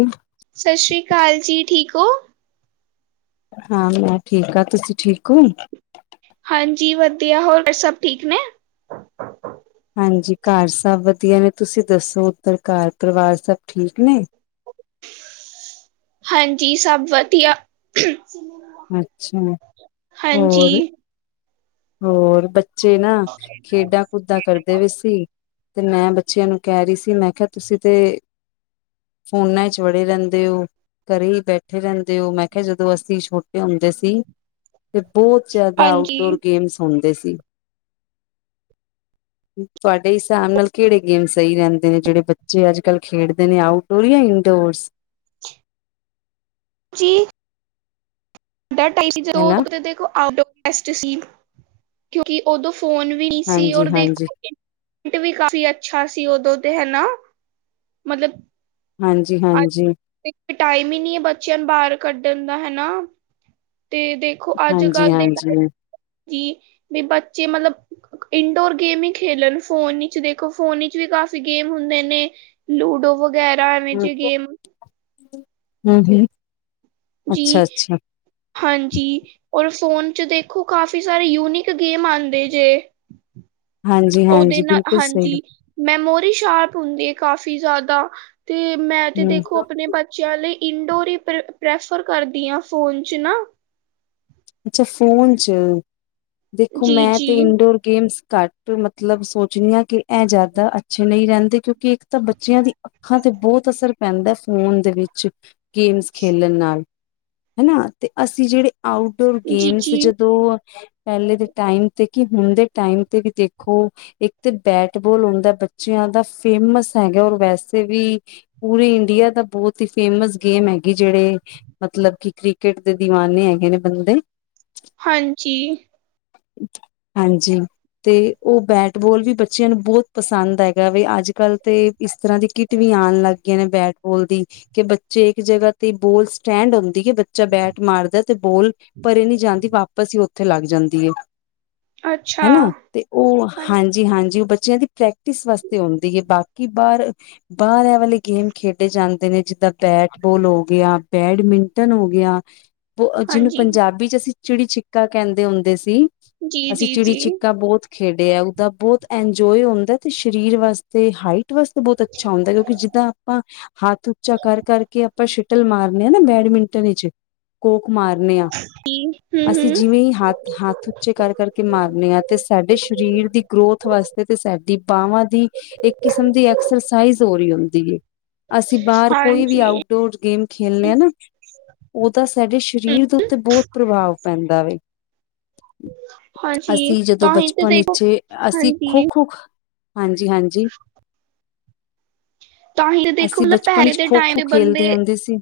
ਹੂੰ। ਸਤਿ ਸ੍ਰੀ ਅਕਾਲ ਜੀ ਠੀਕ ਓ। ਹਾਂ ਮੈਂ ਠੀਕ ਹਾਂ ਤੁਸੀਂ ਠੀਕ ਓ। ਹਾਂਜੀ ਵਧੀਆ ਹੋਰ ਸਭ ਠੀਕ ਨੇ। ਹਾਂਜੀ ਘਰ ਸਭ ਵਧੀਆ ਨੇ ਤੁਸੀਂ ਦੱਸੋ ਉੱਧਰ ਘਰ ਪਰਿਵਾਰ ਸਭ ਠੀਕ ਨੇ। ਹਾਂਜੀ ਸਭ ਵਧੀਆ। ਅੱਛਾ ਹਾਂਜੀ ਹੋਰ ਹੋਰ ਬੱਚੇ ਨਾ ਖੇਡਾਂ ਕੁਦਾਂ ਕਰਦੇ ਪਏ ਸੀ। ਤੇ ਮੈਂ ਬੱਚਿਆਂ ਨੂੰ ਕਹਿ ਰਹੀ ਸੀ ਮੈਂ ਕਿਹਾ ਤੁਸੀਂ ਤੇ ਫੋਨਾਂ 'ਚ ਵੜੇ ਰਹਿੰਦੇ ਓ। ਘਰੇ ਹੀ ਬੈਠੇ ਰਹਿੰਦੇ ਹੋ ਮੈਂ ਕਿਹਾ ਜਦੋਂ ਅਸੀਂ ਛੋਟੇ ਹੁੰਦੇ ਸੀ। ਤੇ ਬਹੁਤ ਜ਼ਿਆਦਾ ਹਾਂਜੀ ਆਊਟਡੋਰ ਗੇਮਸ ਹੁੰਦੇ ਸੀ। ਤੁਹਾਡੇ ਹਿਸਾਬ ਨਾਲ ਕਿਹੜੇ ਗੇਮ ਸਹੀ ਰਹਿੰਦੇ ਨੇ ਜਿਹੜੇ ਬੱਚੇ ਅੱਜ ਕੱਲ੍ਹ ਖੇਡਦੇ ਨੇ ਆਊਟ [unintelligible] ਇਨਡੋਰਸ ਜੀ। ਸਾਡਾ ਟਾਈਮ ਸੀ ਹਨਾ ਜਦੋਂ ਦੇਖ ਆਊਟਡੋਰ ਟੈਸਟ ਸੀ ਕਿਉਂਕਿ ਉਦੋਂ ਫੋਨ [inaudible] ਵੀ ਨਹੀਂ ਸੀ ਹਾਂਜੀ ਔਰ ਹਾਂਜੀ ਦੇਖੋ [unintelligible] ਇਟ ਵੀ ਕਾਫੀ ਅੱਛਾ ਸੀ ਉਦੋਂ ਤੇ ਹਨਾ ਮਤਲਬ ਹਾਂਜੀ- ਅੱਜ ਹਾਂਜੀ। ਟਾਈਮ ਹੀ ਨੀ ਹੈ, ਬੱਚਿਆਂ ਨੂੰ ਬਾਹਰ ਕੱਢਣ ਦਾ ਹਨਾ। ਤੇ ਦੇਖ ਦੇਖੋ ਅੱਜ ਕੱਲ ਦੇ ਟਮ ਹਾਂਜੀ-ਹਾਂਜੀ, ਜੀ, ਵੀ ਬੱਚੇ ਮਤਲਬ ਇੰਡੋਰ ਗੇਮ ਹੀ ਖੇਲਣ, ਫੋਨ ਈਚ ਚ ਦੇਖੋ ਫੋਨ ਈਚ ਵੀ ਕਾਫ਼ੀ ਗੇਮ ਹੁੰਦੇ ਨੇ। ਲੂਡੋ ਵਗੈਰਾ। ਐਵੇਂ ਹੂੰ, ਜੇ ਹੂੰ, ਗੇਮ ਹੂੰ। [unintelligible] ਜੀ। ਹਾਂਜੀ। ਔਰ ਫੋਨ ਚ ਦੇਖੋ ਕਾਫੀ ਸਾਰੇ ਯੂਨੀਿਕ ਗੇਮ ਆਉਂਦੇ ਜੇ। ਉਹਦੇ ਹਾਂਜੀ-ਹਾਂਜੀ, ਨਾਲ ਬਿਲਕੁਲ ਸਹੀ ਹਾਂਜੀ। ਮੈਮੋਰੀ ਸ਼ਾਰਪ ਹੁੰਦੀ ਹੈ, ਕਾਫ਼ੀ ਜ਼ਿਆਦਾ ਤੇ ਮੈਂ ਤੇ ਹੂੰ, ਦੇਖੋ ਆਪਣੇ ਬੱਚਿਆਂ ਲਈ ਇੰਡੋਰ ਹੀ, ਪ੍ਰ ਪ੍ਰੈਫਰ ਕਰਦੀ ਹਾਂ ਫੋਨ ਚ ਨਾ। ਅੱਛਾ ਫੋਨ ਚ, ਦੇਖੋ ਜੀ ਮੈਂ ਜੀ ਤੇ ਇੰਡੋਰ ਗੇਮਸ ਘੱਟ ਮਤਲਬ ਸੋਚਣੀ ਹ, ਕਿ ਇਹ ਜ਼ਿਆਦਾ ਅੱਛੇ ਨਹੀਂ ਰਹਿੰਦੇ। ਕਿਉਂਕਿ ਇੱਕ ਤਾਂ ਬੱਚਿਆਂ ਦੀ- ਆੱਖਾਂ ਤੇ ਬਹੁਤ ਅਸਰ ਪੈਂਦਾ ਫੋਨ ਦੇ ਵਿੱਚ। ਗੇਮਸ ਖੇਲਣ ਨਾਲ, ਹਨਾ। ਤੇ ਅਸੀਂ ਜਿਹੜੇ ਆਊਟਡੋਰ ਜੀ ਗੇਮਸ ਜੀ ਜਦੋਂ ਪਹਿਲੇ ਦੇ ਟਾਈਮ ਤੇ ਕਿ, ਹੁਣ ਦੇ ਟਾਈਮ ਤੇ ਵੀ ਦੇਖੋ। ਇੱਕ ਤਾਂ ਬੈਟਬੋਲ ਹੁੰਦਾ, ਬੱਚਿਆਂ ਦਾ ਫੇਮਸ ਹੈਗਾ ਔਰ ਵੈਸੇ ਵੀ। ਪੂਰੇ ਇੰਡੀਆ ਦਾ ਬਹੁਤ ਹੀ, ਫੇਮਸ ਗੇਮ ਹੈਗੀ ਜਿਹੜੇ ਮਤਲਬ ਕਿ ਕ੍ਰਿਕਟ ਦੇ ਦੀਵਾਨੇ ਹੈਗੇ ਨੇ ਬੰਦੇ। ਹਾਂਜੀ। ਹਾਂਜੀ। ਤੇ ਉਹ ਬੈਟਬੋਲ ਵੀ, ਬੱਚਿਆਂ ਨੂੰ ਬਹੁਤ ਪਸੰਦ ਹੈਗਾ। ਵੀ ਅੱਜ ਕੱਲ ਤੇ ਇਸ ਤਰਾਂ ਦੀ ਕਿੱਟ ਵੀ ਆਉਣ ਲੱਗ ਗਈ ਨੇ। ਬੈਟਬੋਲ ਦੀ ਕਿ ਬੱਚੇ ਇੱਕ ਜਗਾ ਤੇ ਬੋਲ ਸਟੈਂਡ ਆਉਂਦੀ ਹੈ ਕਿ, ਬੱਚਾ ਬੈਟ ਮਾਰਦਾ ਤੇ ਬੋਲ ਪਰੇ ਨਹੀਂ ਜਾਂਦੀ। ਵਾਪਸ ਹੀ, ਉੱਥੇ ਲੱਗ ਜਾਂਦੀ ਹੈ, ਅੱਛਾ ਹਨਾ। ਤੇ ਉਹ ਹਾਂ- ਹਾਂਜੀ- ਹਾਂਜੀ ਉਹ ਬੱਚਿਆਂ ਦੀ ਪ੍ਰੈਕਟਿਸ ਵਾਸਤੇ ਹੁੰਦੀ ਹੈ। ਬਾਕੀ ਬਾਹਰ ਬਾਹਰ ਏ ਵਾਲੇ ਗੇਮ ਖੇਡੇ ਜਾਂਦੇ ਨੇ। ਜਿੱਦਾਂ ਬੈਟ- ਬੋਲ ਹੋ ਗਿਆ, ਬੈਡਮਿੰਟਨ ਹੋ ਗਿਆ। ਜਿਹਨੂੰ [unintelligible] ਹਾਂਜੀ ਾਬੀ ਚ ਅਸੀਂ ਚਿੜੀ ਛਿੱਕਾ ਕਹਿੰਦੇ ਹੁੰਦੇ ਸੀ। ਜੀ ਅਸੀਂ ਜੀ ਚਿੜੀ ਜੀ ਛਿੱਕਾ ਬਹੁਤ ਖੇਡੇ ਆ। ਉਹਦਾ ਬਹੁਤ ਇੰਜੋਏ ਹੁੰਦਾ ਤੇ, ਸਰੀਰ ਵਾਸਤੇ ਹਾਈਟ ਵਾਸਤੇ ਬਹੁਤ ਅੱਛਾ ਹੁੰਦਾ। ਕਿਉਂਕਿ ਜਿੱਦਾਂ ਆਪਾਂ ਹੱਥ ਉੱਚਾ ਕਰ- ਕਰ ਕੇ ਆਪਾਂ ਸ਼ਟਲ ਮਾਰਨੇ ਹਾਂ, ਨਾ। ਬੈਡਮਿੰਟਨ ਵਿੱਚ, ਕੋਕ ਮਾਰਨੇ ਆ। [inaudible] [inaudible] ਅਸੀਂ ਹੂੰ-ਹੂੰ। ਜਿਵੇਂ ਹੀ। ਹੱਥ, ਹੱਥ ਉਚੇ ਕਰ- ਕਰ ਕੇ ਮਾਰਨੇ ਆ। ਤੇ ਸਾਡੇ ਸਰੀਰ ਦੀ ਗਰੋਥ ਵਾਸਤੇ, ਤੇ ਸਾਡੀ ਬਾਹਵਾਂ ਦੀ। ਇੱਕ ਕਿਸਮ ਦੀ ਐਕਸਰਸਾਈਜ਼ ਹੋ ਰਹੀ ਹੁੰਦੀ ਹੈ। ਅਸੀਂ ਬਾਹਰ ਕੋਈ ਵੀ ਹਾਂਜੀ, ਆਊਟ ਡੋਰ ਗੇਮ ਖੇਲਣੇ ਆ ਨਾ। ਉਹ ਤਾਂ ਸਾਡੇ ਸਰੀਰ ਤੋਂ ਤੇ ਬਹੁਤ ਪ੍ਰਭਾਵ ਪੈਂਦਾ ਵੇ। ਹਾਂਜੀ ਅਸੀਂ ਜਦੋਂ ਤਾਂਹੀ ਤੇ ਬਚਪਨ ਦੇਖੋ ਵਿੱਚ, ਅਸੀਂ ਖੋ- ਹਾਂਜੀ ਖੋ। ਹਾਂਜੀ- ਹਾਂਜੀ। ਤਾਂਹੀ ਤੇ ਦੇਖੋ ਅਸੀਂ ਮਤਲਬ ਬਚਪਨ ਪਹਿਲੇ ਵਿੱਚ, ਦੇ ਖੋ- ਟਾਈਮ ਖੋ ਖੇਡਦੇ ਆਉਂਦੇ ਸੀ।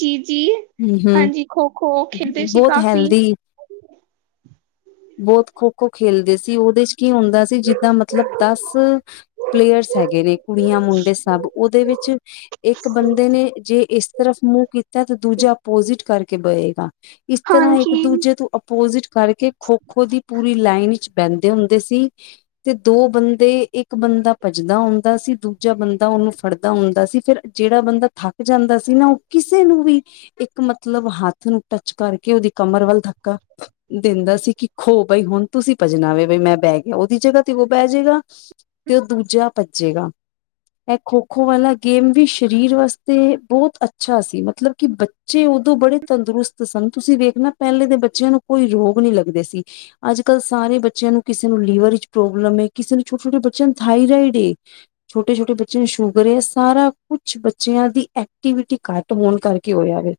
ਜੀ- ਜੀ, ਹੂੰ-ਹੂੰ। ਹਾਂਜੀ ਖੋ- ਖੋ ਖੇਡਦੇ ਸੀ ਬਹੁਤ ਕਾਫ਼ੀ। ਹੈਲਦੀ ਬਹੁਤ ਖੋ- ਖੋ ਖੇਲਦੇ ਸੀ, ਉਹਦੇ ਚ। ਕੀ ਹੁੰਦਾ ਸੀ। ਜਿੱਦਾਂ ਮਤਲਬ ਦਸ ਪਲੇਅਰਸ ਹੈਗੇ ਨੇ। ਕੁੜੀਆਂ ਮੁੰਡੇ ਸਭ ਉਹਦੇ ਵਿੱਚ ਇੱਕ ਬੰਦੇ ਨੇ ਜੇ ਇਸ ਤਰਫ ਮੂੰਹ ਕੀਤਾ ਤੇ, ਦੂਜਾ ਆਪੋਜਿਟ ਬਏਗਾ। ਇਸ ਤਰਾਂ ਇੱਕ ਹਾਂਜੀ। ਦੂਜੇ ਤੋਂ ਅੋਪੋਜਿਟ ਕਰਕੇ। ਖੋ- ਖੋ ਦੀ ਪੂਰੀ ਲਾਈਨ ਵਿੱਚ, ਬਹਿੰਦੇ ਹੁੰਦੇ ਸੀ। ਤੇ ਦੋ ਬੰਦੇ, ਇੱਕ ਬੰਦਾ ਭੱਜਦਾ ਹੁੰਦਾ ਸੀ। ਦੂਜਾ ਬੰਦਾ ਉਹਨੂੰ ਫੜਦਾ ਹੁੰਦਾ ਸੀ। ਫੇਰ ਜਿਹੜਾ ਬੰਦਾ ਥੱਕ ਜਾਂਦਾ ਸੀ ਨਾ, ਉਹ ਕਿਸੇ ਨੂੰ ਵੀ ਇੱਕ ਮਤਲਬ ਮਤਲਬ ਹੱਥ ਨੂੰ ਟੱਚ ਕਰਕੇ, ਉਹਦੀ ਕਮਰ ਵੱਲ ਧੱਕਾ ਦਿੰਦਾ ਸੀ ਕਿ ਖੋ ਬਾਈ ਹੁਣ ਤੁਸੀਂ ਭੱਜਣਾ ਵ ਬ ਮੈਂ ਬਹਿ ਗਿਆ ਉਹਦੀ ਜਗ੍ਹਾ ਤੇ ਉਹ ਬਹਿ ਜਾੇਗਾ ਤੇ ਉਹ ਦੂਜਾ ਭੱਜੇਗਾ ਇਹ ਖੋ ਖੋ ਵਾਲਾ ਗੇਮ ਵੀ ਸਰੀਰ ਵਾਸਤੇ ਬਹੁਤ ਅੱਛਾ ਸੀ ਮਤਲਬ ਕਿ ਬੱਚੇ ਬੜੇ ਤੰਦਰੁਸਤ ਸਨ ਤੁਸੀਂ ਵੇਖਣਾ ਪਹਿਲੇ ਦੇ ਬੱਚਿਆਂ ਨੂੰ ਕੋਈ ਰੋਗ ਨ ਲੱਗਦੇ ਸੀ ਅੱਜ ਕੱਲ੍ਹ ਸਾਰੇ ਬੱਚਿਆਂ ਨੂੰ ਕਿਸੇ ਨੂੰ ਲੀਵਰ ਵਿੱਚ ਪ੍ਰੋਬਲਮ ਕਿਸੇ ਨੂੰ ਛੋਟੇ ਛੋਟੇ ਬੱਚਿਆਂ ਨੂੰ ਥਾਈਰਾਇਡ ਛੋਟੇ ਛੋਟੇ ਬੱਚੇ ਨੂੰ ਸ਼ੂਗਰ ਹੈ ਸਾਰਾ ਕੁਛ ਬੱਚਿਆਂ ਦੀ ਐਕਟੀਵਿਟੀ ਘੱਟ ਹੋਣ ਕਰਕੇ ਹੋਇਆ ਵ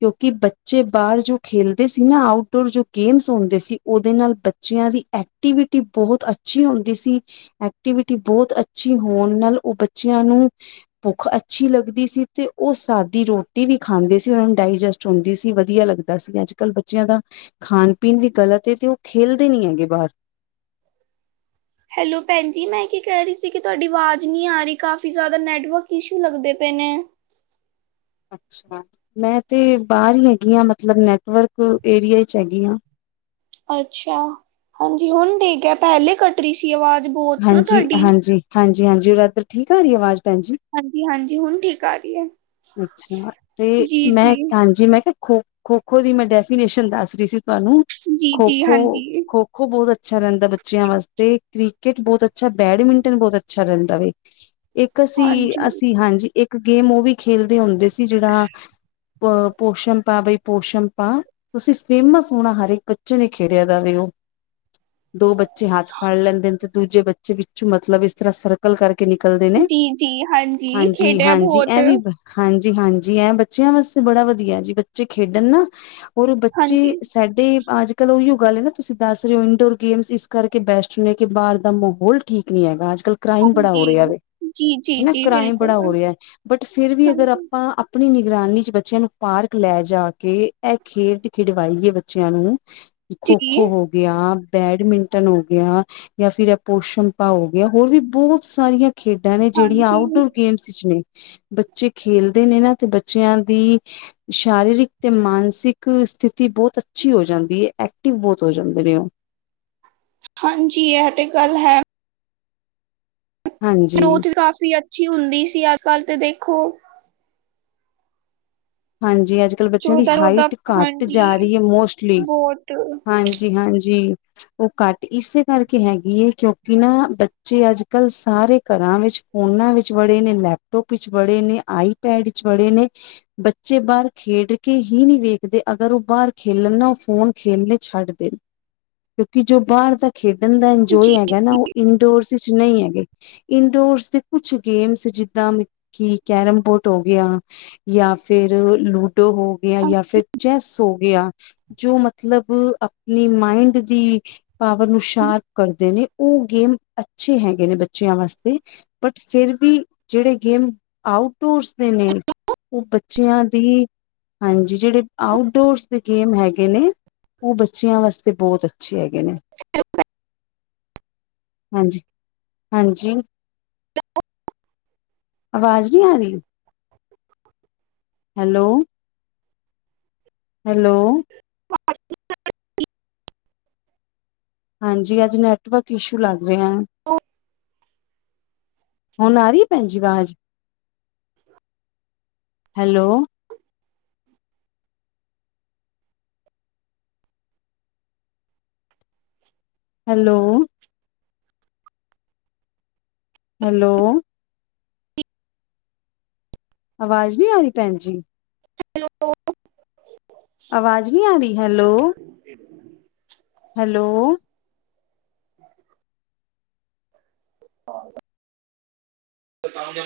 ਕਿਉਂਕਿ ਬੱਚੇ ਬਾਹਰ ਜੋ ਖੇਲਦੇ ਸੀ ਨਾ ਆਊਟਡੋਰ ਜੋ ਗੇਮਸ ਹੁੰਦੇ ਸੀ ਉਹਦੇ ਨਾਲ ਬ ਬੱਚਿਆਂ ਦੀ ਐਕਟੀਵਿਟੀ ਬਹੁਤ ਅੱਛੀ ਹੁੰਦੀ ਸੀ ਐਕਟੀਵਿਟੀ ਬਹੁਤ ਅੱਛੀ ਹੋਣ ਨਾਲ ਉਹ ਬੱਚਿਆਂ ਨੂੰ ਭੁੱਖ ਅੱਛੀ ਲੱਗਦੀ ਸੀ ਤੇ ਉਹ ਸਾਦੀ ਰੋਟੀ ਟੀ ਵੀ ਖਾਂਦੇ ਸੀ ਉਹਨਾਂ ਨੂੰ ਡਾਇਜੈਸਟ ਹੁੰਦੀ ਸੀ ਵਧੀਆ ਲੱਗਦਾ ਸੀ ਅੱਜ ਕੱਲ੍ਹ ਬੱਚਿਆਂ ਦਾ ਖਾਣ ਪੀਣ ਵੀ ਗਲਤ ਏ ਤੇ ਉਹ ਖੇਲਦੇ ਨੀ ਹੈਗੇ ਬਾਹਰ ਹੈਲੋ ਭੈਣ ਜੀ ਮੈਂ ਕੀ ਕਹਿ ਰਹੀ ਸੀ ਕਿ ਤੁਹਾਡੀ ਆਵਾਜ਼ ਨਹੀਂ ਆ ਰਹੀ ਕਾਫੀ ਜ਼ਿਆਦਾ ਨੈਟਵਰਕ ਇਸ਼ੂ ਲੱਗਦੇ ਪਏ ਨੇ ਅੱਛਾ ਮੈਂ ਤੇ ਬਾਹਰ ਹੀ ਹੈਗੀ ਹਾਂ ਮਤਲਬ ਨੈਟਵਰਕ ਏਰੀਏ ਚ ਹੈਗੀ ਹਾਂ ਅੱਛਾ ਹਾਂਜੀ ਹੁਣ ਠੀਕ ਹੈ ਪਹਿਲੇ ਕੱਟ ਰਹੀ ਸੀ ਆਵਾਜ਼ ਬਹੁਤ ਨਾ ਹਾਂਜੀ ਤੁਹਾਡੀ ਹਾਂਜੀ ਹਾਂਜੀ -ਹਾਂਜੀ ਉਧਰ ਠੀਕ ਆ ਰਹੀ ਆਵਾਜ਼ ਭੈਣਜੀ ਹਾਂਜੀ -ਹਾਂਜੀ ਹੁਣ ਠੀਕ ਆ ਰਹੀ ਹੈ ਅੱਛਾ ਤੇ ਜੀ ਮੈਂ ਜੀ ਹਾਂਜੀ ਮੈਂ ਕਿਹਾ ਖੋ ਖੋ ਖੋ ਦੀ ਮੈਂ ਡੈਫੀਨੇਸ਼ਨ ਦੱਸ ਰਹੀ ਸੀ ਤੁਹਾਨੂੰ ਜੀ ਖੋ ਜੀ ਖੋ ਹਾਂਜੀ ਖੋ ਖੋ ਬਹੁਤ ਅੱਛਾ ਰਹਿੰਦਾ ਬੱਚਿਆਂ ਵਾਸਤੇ ਕ੍ਰਿਕਟ ਬਹੁਤ ਅੱਛਾ ਬੈਡਮਿੰਟਨ ਬਹੁਤ ਅੱਛਾ ਰਹਿੰਦਾ ਵੇ ਇੱਕ ਅਸੀਂ ਹਾਂਜੀ -ਅਸੀਂ ਹਾਂਜੀ ਇੱਕ ਗੇਮ ਉਹ ਵੀ ਖੇਲਦੇ ਹੁੰਦੇ ਸੀ ਜਿਹੜਾ ਅ ਪੋਸ਼ੰਪਾ ਬਈ ਪੋਸ਼ੰਪਾ ਤੁਸੀਂ ਫੇਮਸ ਹੋਣਾ ਹਰ ਇੱਕ ਬੱਚੇ ਨੇ ਖੇਡਿਆ ਦਾਵੇ ਉਹ ਦੋ ਬੱਚੇ ਹੱਥ ਫੜ ਲੈਂਦੇ ਨੇ ਤੇ ਦੂਜੇ ਬੱਚੇ ਵਿੱਚੋਂ ਮਤਲਬ ਇਸ ਤਰ੍ਹਾਂ ਸਰ ਨਕਲ ਕਰਕੇ ਨਿਕਲਦੇ ਨੇ ਜੀ ਜੀ ਹਾਂਜੀ ਖੇਡਿਆ -ਹਾਂਜੀ ਬਹੁਤ ਐ ਵੀ ਹਾਂਜੀ- ਹਾਂਜੀ ਐ ਬੱਚਿਆਂ ਵਾਸਤੇ ਬੜਾ ਵਧੀਆ ਜੀ ਬੱਚੇ ਖੇਡਣ ਨਾ ਹੋਰ ਬੱਚੇ ਹਾਂਜੀ ਸਾਡੇ ਅੱਜ ਚਲੋ ਉੋ ਗੱਲ ਹੈ ਨਾ ਤੁਸੀਂ ਦੱਸ ਰਹੇ ਹੋ ਇੰਨਡੋਰ ਗੇਮਸ ਇਸ ਕਰਕੇ ਬੈਸਟ ਨੇ ਕਿ ਬਾਹਰ ਦਾ ਮਾਹੌਲ ਠੀਕ ਨਹੀਂ ਹੈਗਾ ਅੱਜ ਕੱਲ੍ਹ ਕ੍ਰਾਈਮ ਬੜਾ ਹੋ ਹਾਂਜੀ ਰਿਹਾ ਵ ਜੀ ਜੀ ਹਨਾ ਜੀ ਕ੍ਰਾਈਮ ਬਿਲਕੁਲ ਬੜਾ ਹੋ ਰਿਹਾ ਹੈ ਬਟ ਫਿਰ ਵੀ ਅਗਰ ਹਾਂਜੀ ਆਪਾਂ ਆਪਣੀ ਨਿਗਰਾਨੀ ਚ ਬੱਚਿਆਂ ਨੂੰ ਪਾਰਕ ਲੈ ਜਾ ਕੇ ਇਹ ਖੇਡ ਖਿਡਵਾਈਏ ਬੱਚਿਆਂ ਨੂੰ ਖੋ ਜੀ ਖੋ ਹੋ ਗਿਆ ਬੈਡਮਿੰਟਨ ਹੋ ਗਿਆ ਜਾਂ ਫਿਰ ਇਹ ਪੋਸ਼ਣ ਭਾ ਹੋ ਗਿਆ ਹੋਰ ਵੀ ਬਹੁਤ ਸਾਰੀਆਂ ਖੇਡਾਂ ਨੇ ਜਿਹੜੀਆਂ ਹਾਂਜੀ ਆਊਟਡੋਰ ਗੇਮਸ ਚ ਨੇ ਬ ਬੱਚੇ ਖੇਲਦੇ ਨੇ ਨਾ ਤੇ ਬੱਚਿਆਂ ਦੀ ਸ਼ਰੀਰਿਕ ਤੇ ਮਾਨਸਿਕ ਸਥਿਤੀ ਬਹੁਤ ਅੱਛੀ ਹੋ ਜਾਂਦੀ ਹੈ ਐਕਟਿਵ ਬਹੁਤ ਹੋ ਜਾਂਦੇ ਨੇ ਉਹ ਹਾਂਜੀ ਇਹ ਤੇ ਗੱਲ ਹੈ ਹਾਂਜੀ ਗਰੋਥ ਵੀ ਕਾਫੀ ਅੱਛੀ ਹੁੰਦੀ ਸੀ ਅੱਜ ਕੱਲ੍ਹ ਤੇ ਦੇਖੋ ਹਾਂਜੀ ਅੱਜ ਕੱਲ੍ਹ ਬੱਚਿਆਂ ਦੀ ਚੌਦਾਂ ਚੌਦਾਂ ਹਾਈਟ ਘੱਟ ਜਾ ਹਾਂਜੀ ਰਹੀ ਹੈ ਮੋਸਟਲੀ ਬਹੁਤ ਹਾਂ ਜੀ ਹਾਂਜੀ ਉਹ ਘੱਟ ਇਸੇ ਕਰਕੇ ਹੈਗੀ ਹੈ ਕਿਉਂਕਿ ਨਾ ਬੱਚੇ ਅੱਜ ਕੱਲ੍ਹ ਸਾਰੇ ਘਰਾਂ ਵਿੱਚ ਫੋਨਾ ਵਿੱਚ ਬੜੇ ਨੇ ਲੈਪਟੋਪ ਵਿਚ ਬੜੇ ਨੇ ਆਈਪੈਡ ਵਿਚ ਬੜੇ ਨੇ ਬੱਚੇ ਬਾਹਰ ਖੇਡ ਕੇ ਹੀ ਨਹੀਂ ਵੇਖਦੇ ਅਗਰ ਉਹ ਬਾਹਰ ਖੇਲਣ ਨਾ ਉਹ ਫੋਨ ਖੇਲਣੇ ਛੱਡ ਦੇਣ ਕਿਉਂਕਿ ਜੋ ਬਾਹਰ ਦਾ ਖੇਡਣ ਦਾ ਇੰਜੋਏ ਜੀ ਹੈਗਾ ਨਾ ਉਹ ਇੰਡੋਰਸ ਵਿੱਚ ਨਹੀਂ ਹੈਗੇ ਇੰਡੋਰਸ ਦੇ ਕੁਛ ਗੇਮਸ ਜਿੱਦਾਂ ਮ ਕਿ ਕੈਰਮ ਬੋਰਡ ਹੋ ਗਿਆ ਜਾਂ ਫਿਰ ਲੂਡੋ ਹੋ ਗਿਆ ਜਾਂ ਫਿਰ ਚੈੱਸ ਹੋ ਗਿਆ ਜੋ ਮਤਲਬ ਆਪਣੀ ਮਾਇੰਡ ਦੀ ਪਾਵਰ ਨੂੰ ਸ਼ਾਰਪ ਹਾਂਜੀ ਕਰਦੇ ਨੇ ਉਹ ਗੇਮ ਅੱਛੇ ਹੈਗੇ ਨੇ ਬੱਚਿਆਂ ਵਾਸਤੇ ਬਟ ਫੇਿਰ ਵੀ ਜਿਹੜੇ ਗੇਮ ਆਊਟਡੋਰਸ ਦੇ ਨੇ ਉਹ ਬੱਚਿਆਂ ਦੀ ਹਾਂਜੀ ਜਿਹੜੇ ਆਊਟਡੋਰਸ ਦੇ ਗੇਮ ਹੈਗੇ ਨੇ ਉਹ ਬੱਚਿਆਂ ਵਾਸਤੇ ਬਹੁਤ ਅੱਛੇ ਹੈਗੇ ਹੂ ਜੀ ਹਾਂਜੀ ਆਵਾਜ਼ ਨਹੀਂ ਆ ਰਹੀ ਹੈਲੋ ਹੈਲੋ ਹਾਂਜੀ ਅੱਜ ਨੈਟਵਰਕ ਇਸ਼ੂ ਲੱਗ ਰਿਹਾ ਹੁਣ ਆ ਰਹੀ ਹੈ ਭੈਣਜੈੀ ਆਵਾਜ਼ ਹੈਲੋ ਹੈਲੋ ਹੈਲੋ ਆਵਾਜ਼ ਨਹੀਂ ਆ ਰਹੀ ਭੈਣ ਜੀ ਹੈਲੋ ਆਵਾਜ ਨੀ ਆ ਰੀ ਹੈਲੋ ਹੈਲੌ [unintelligible]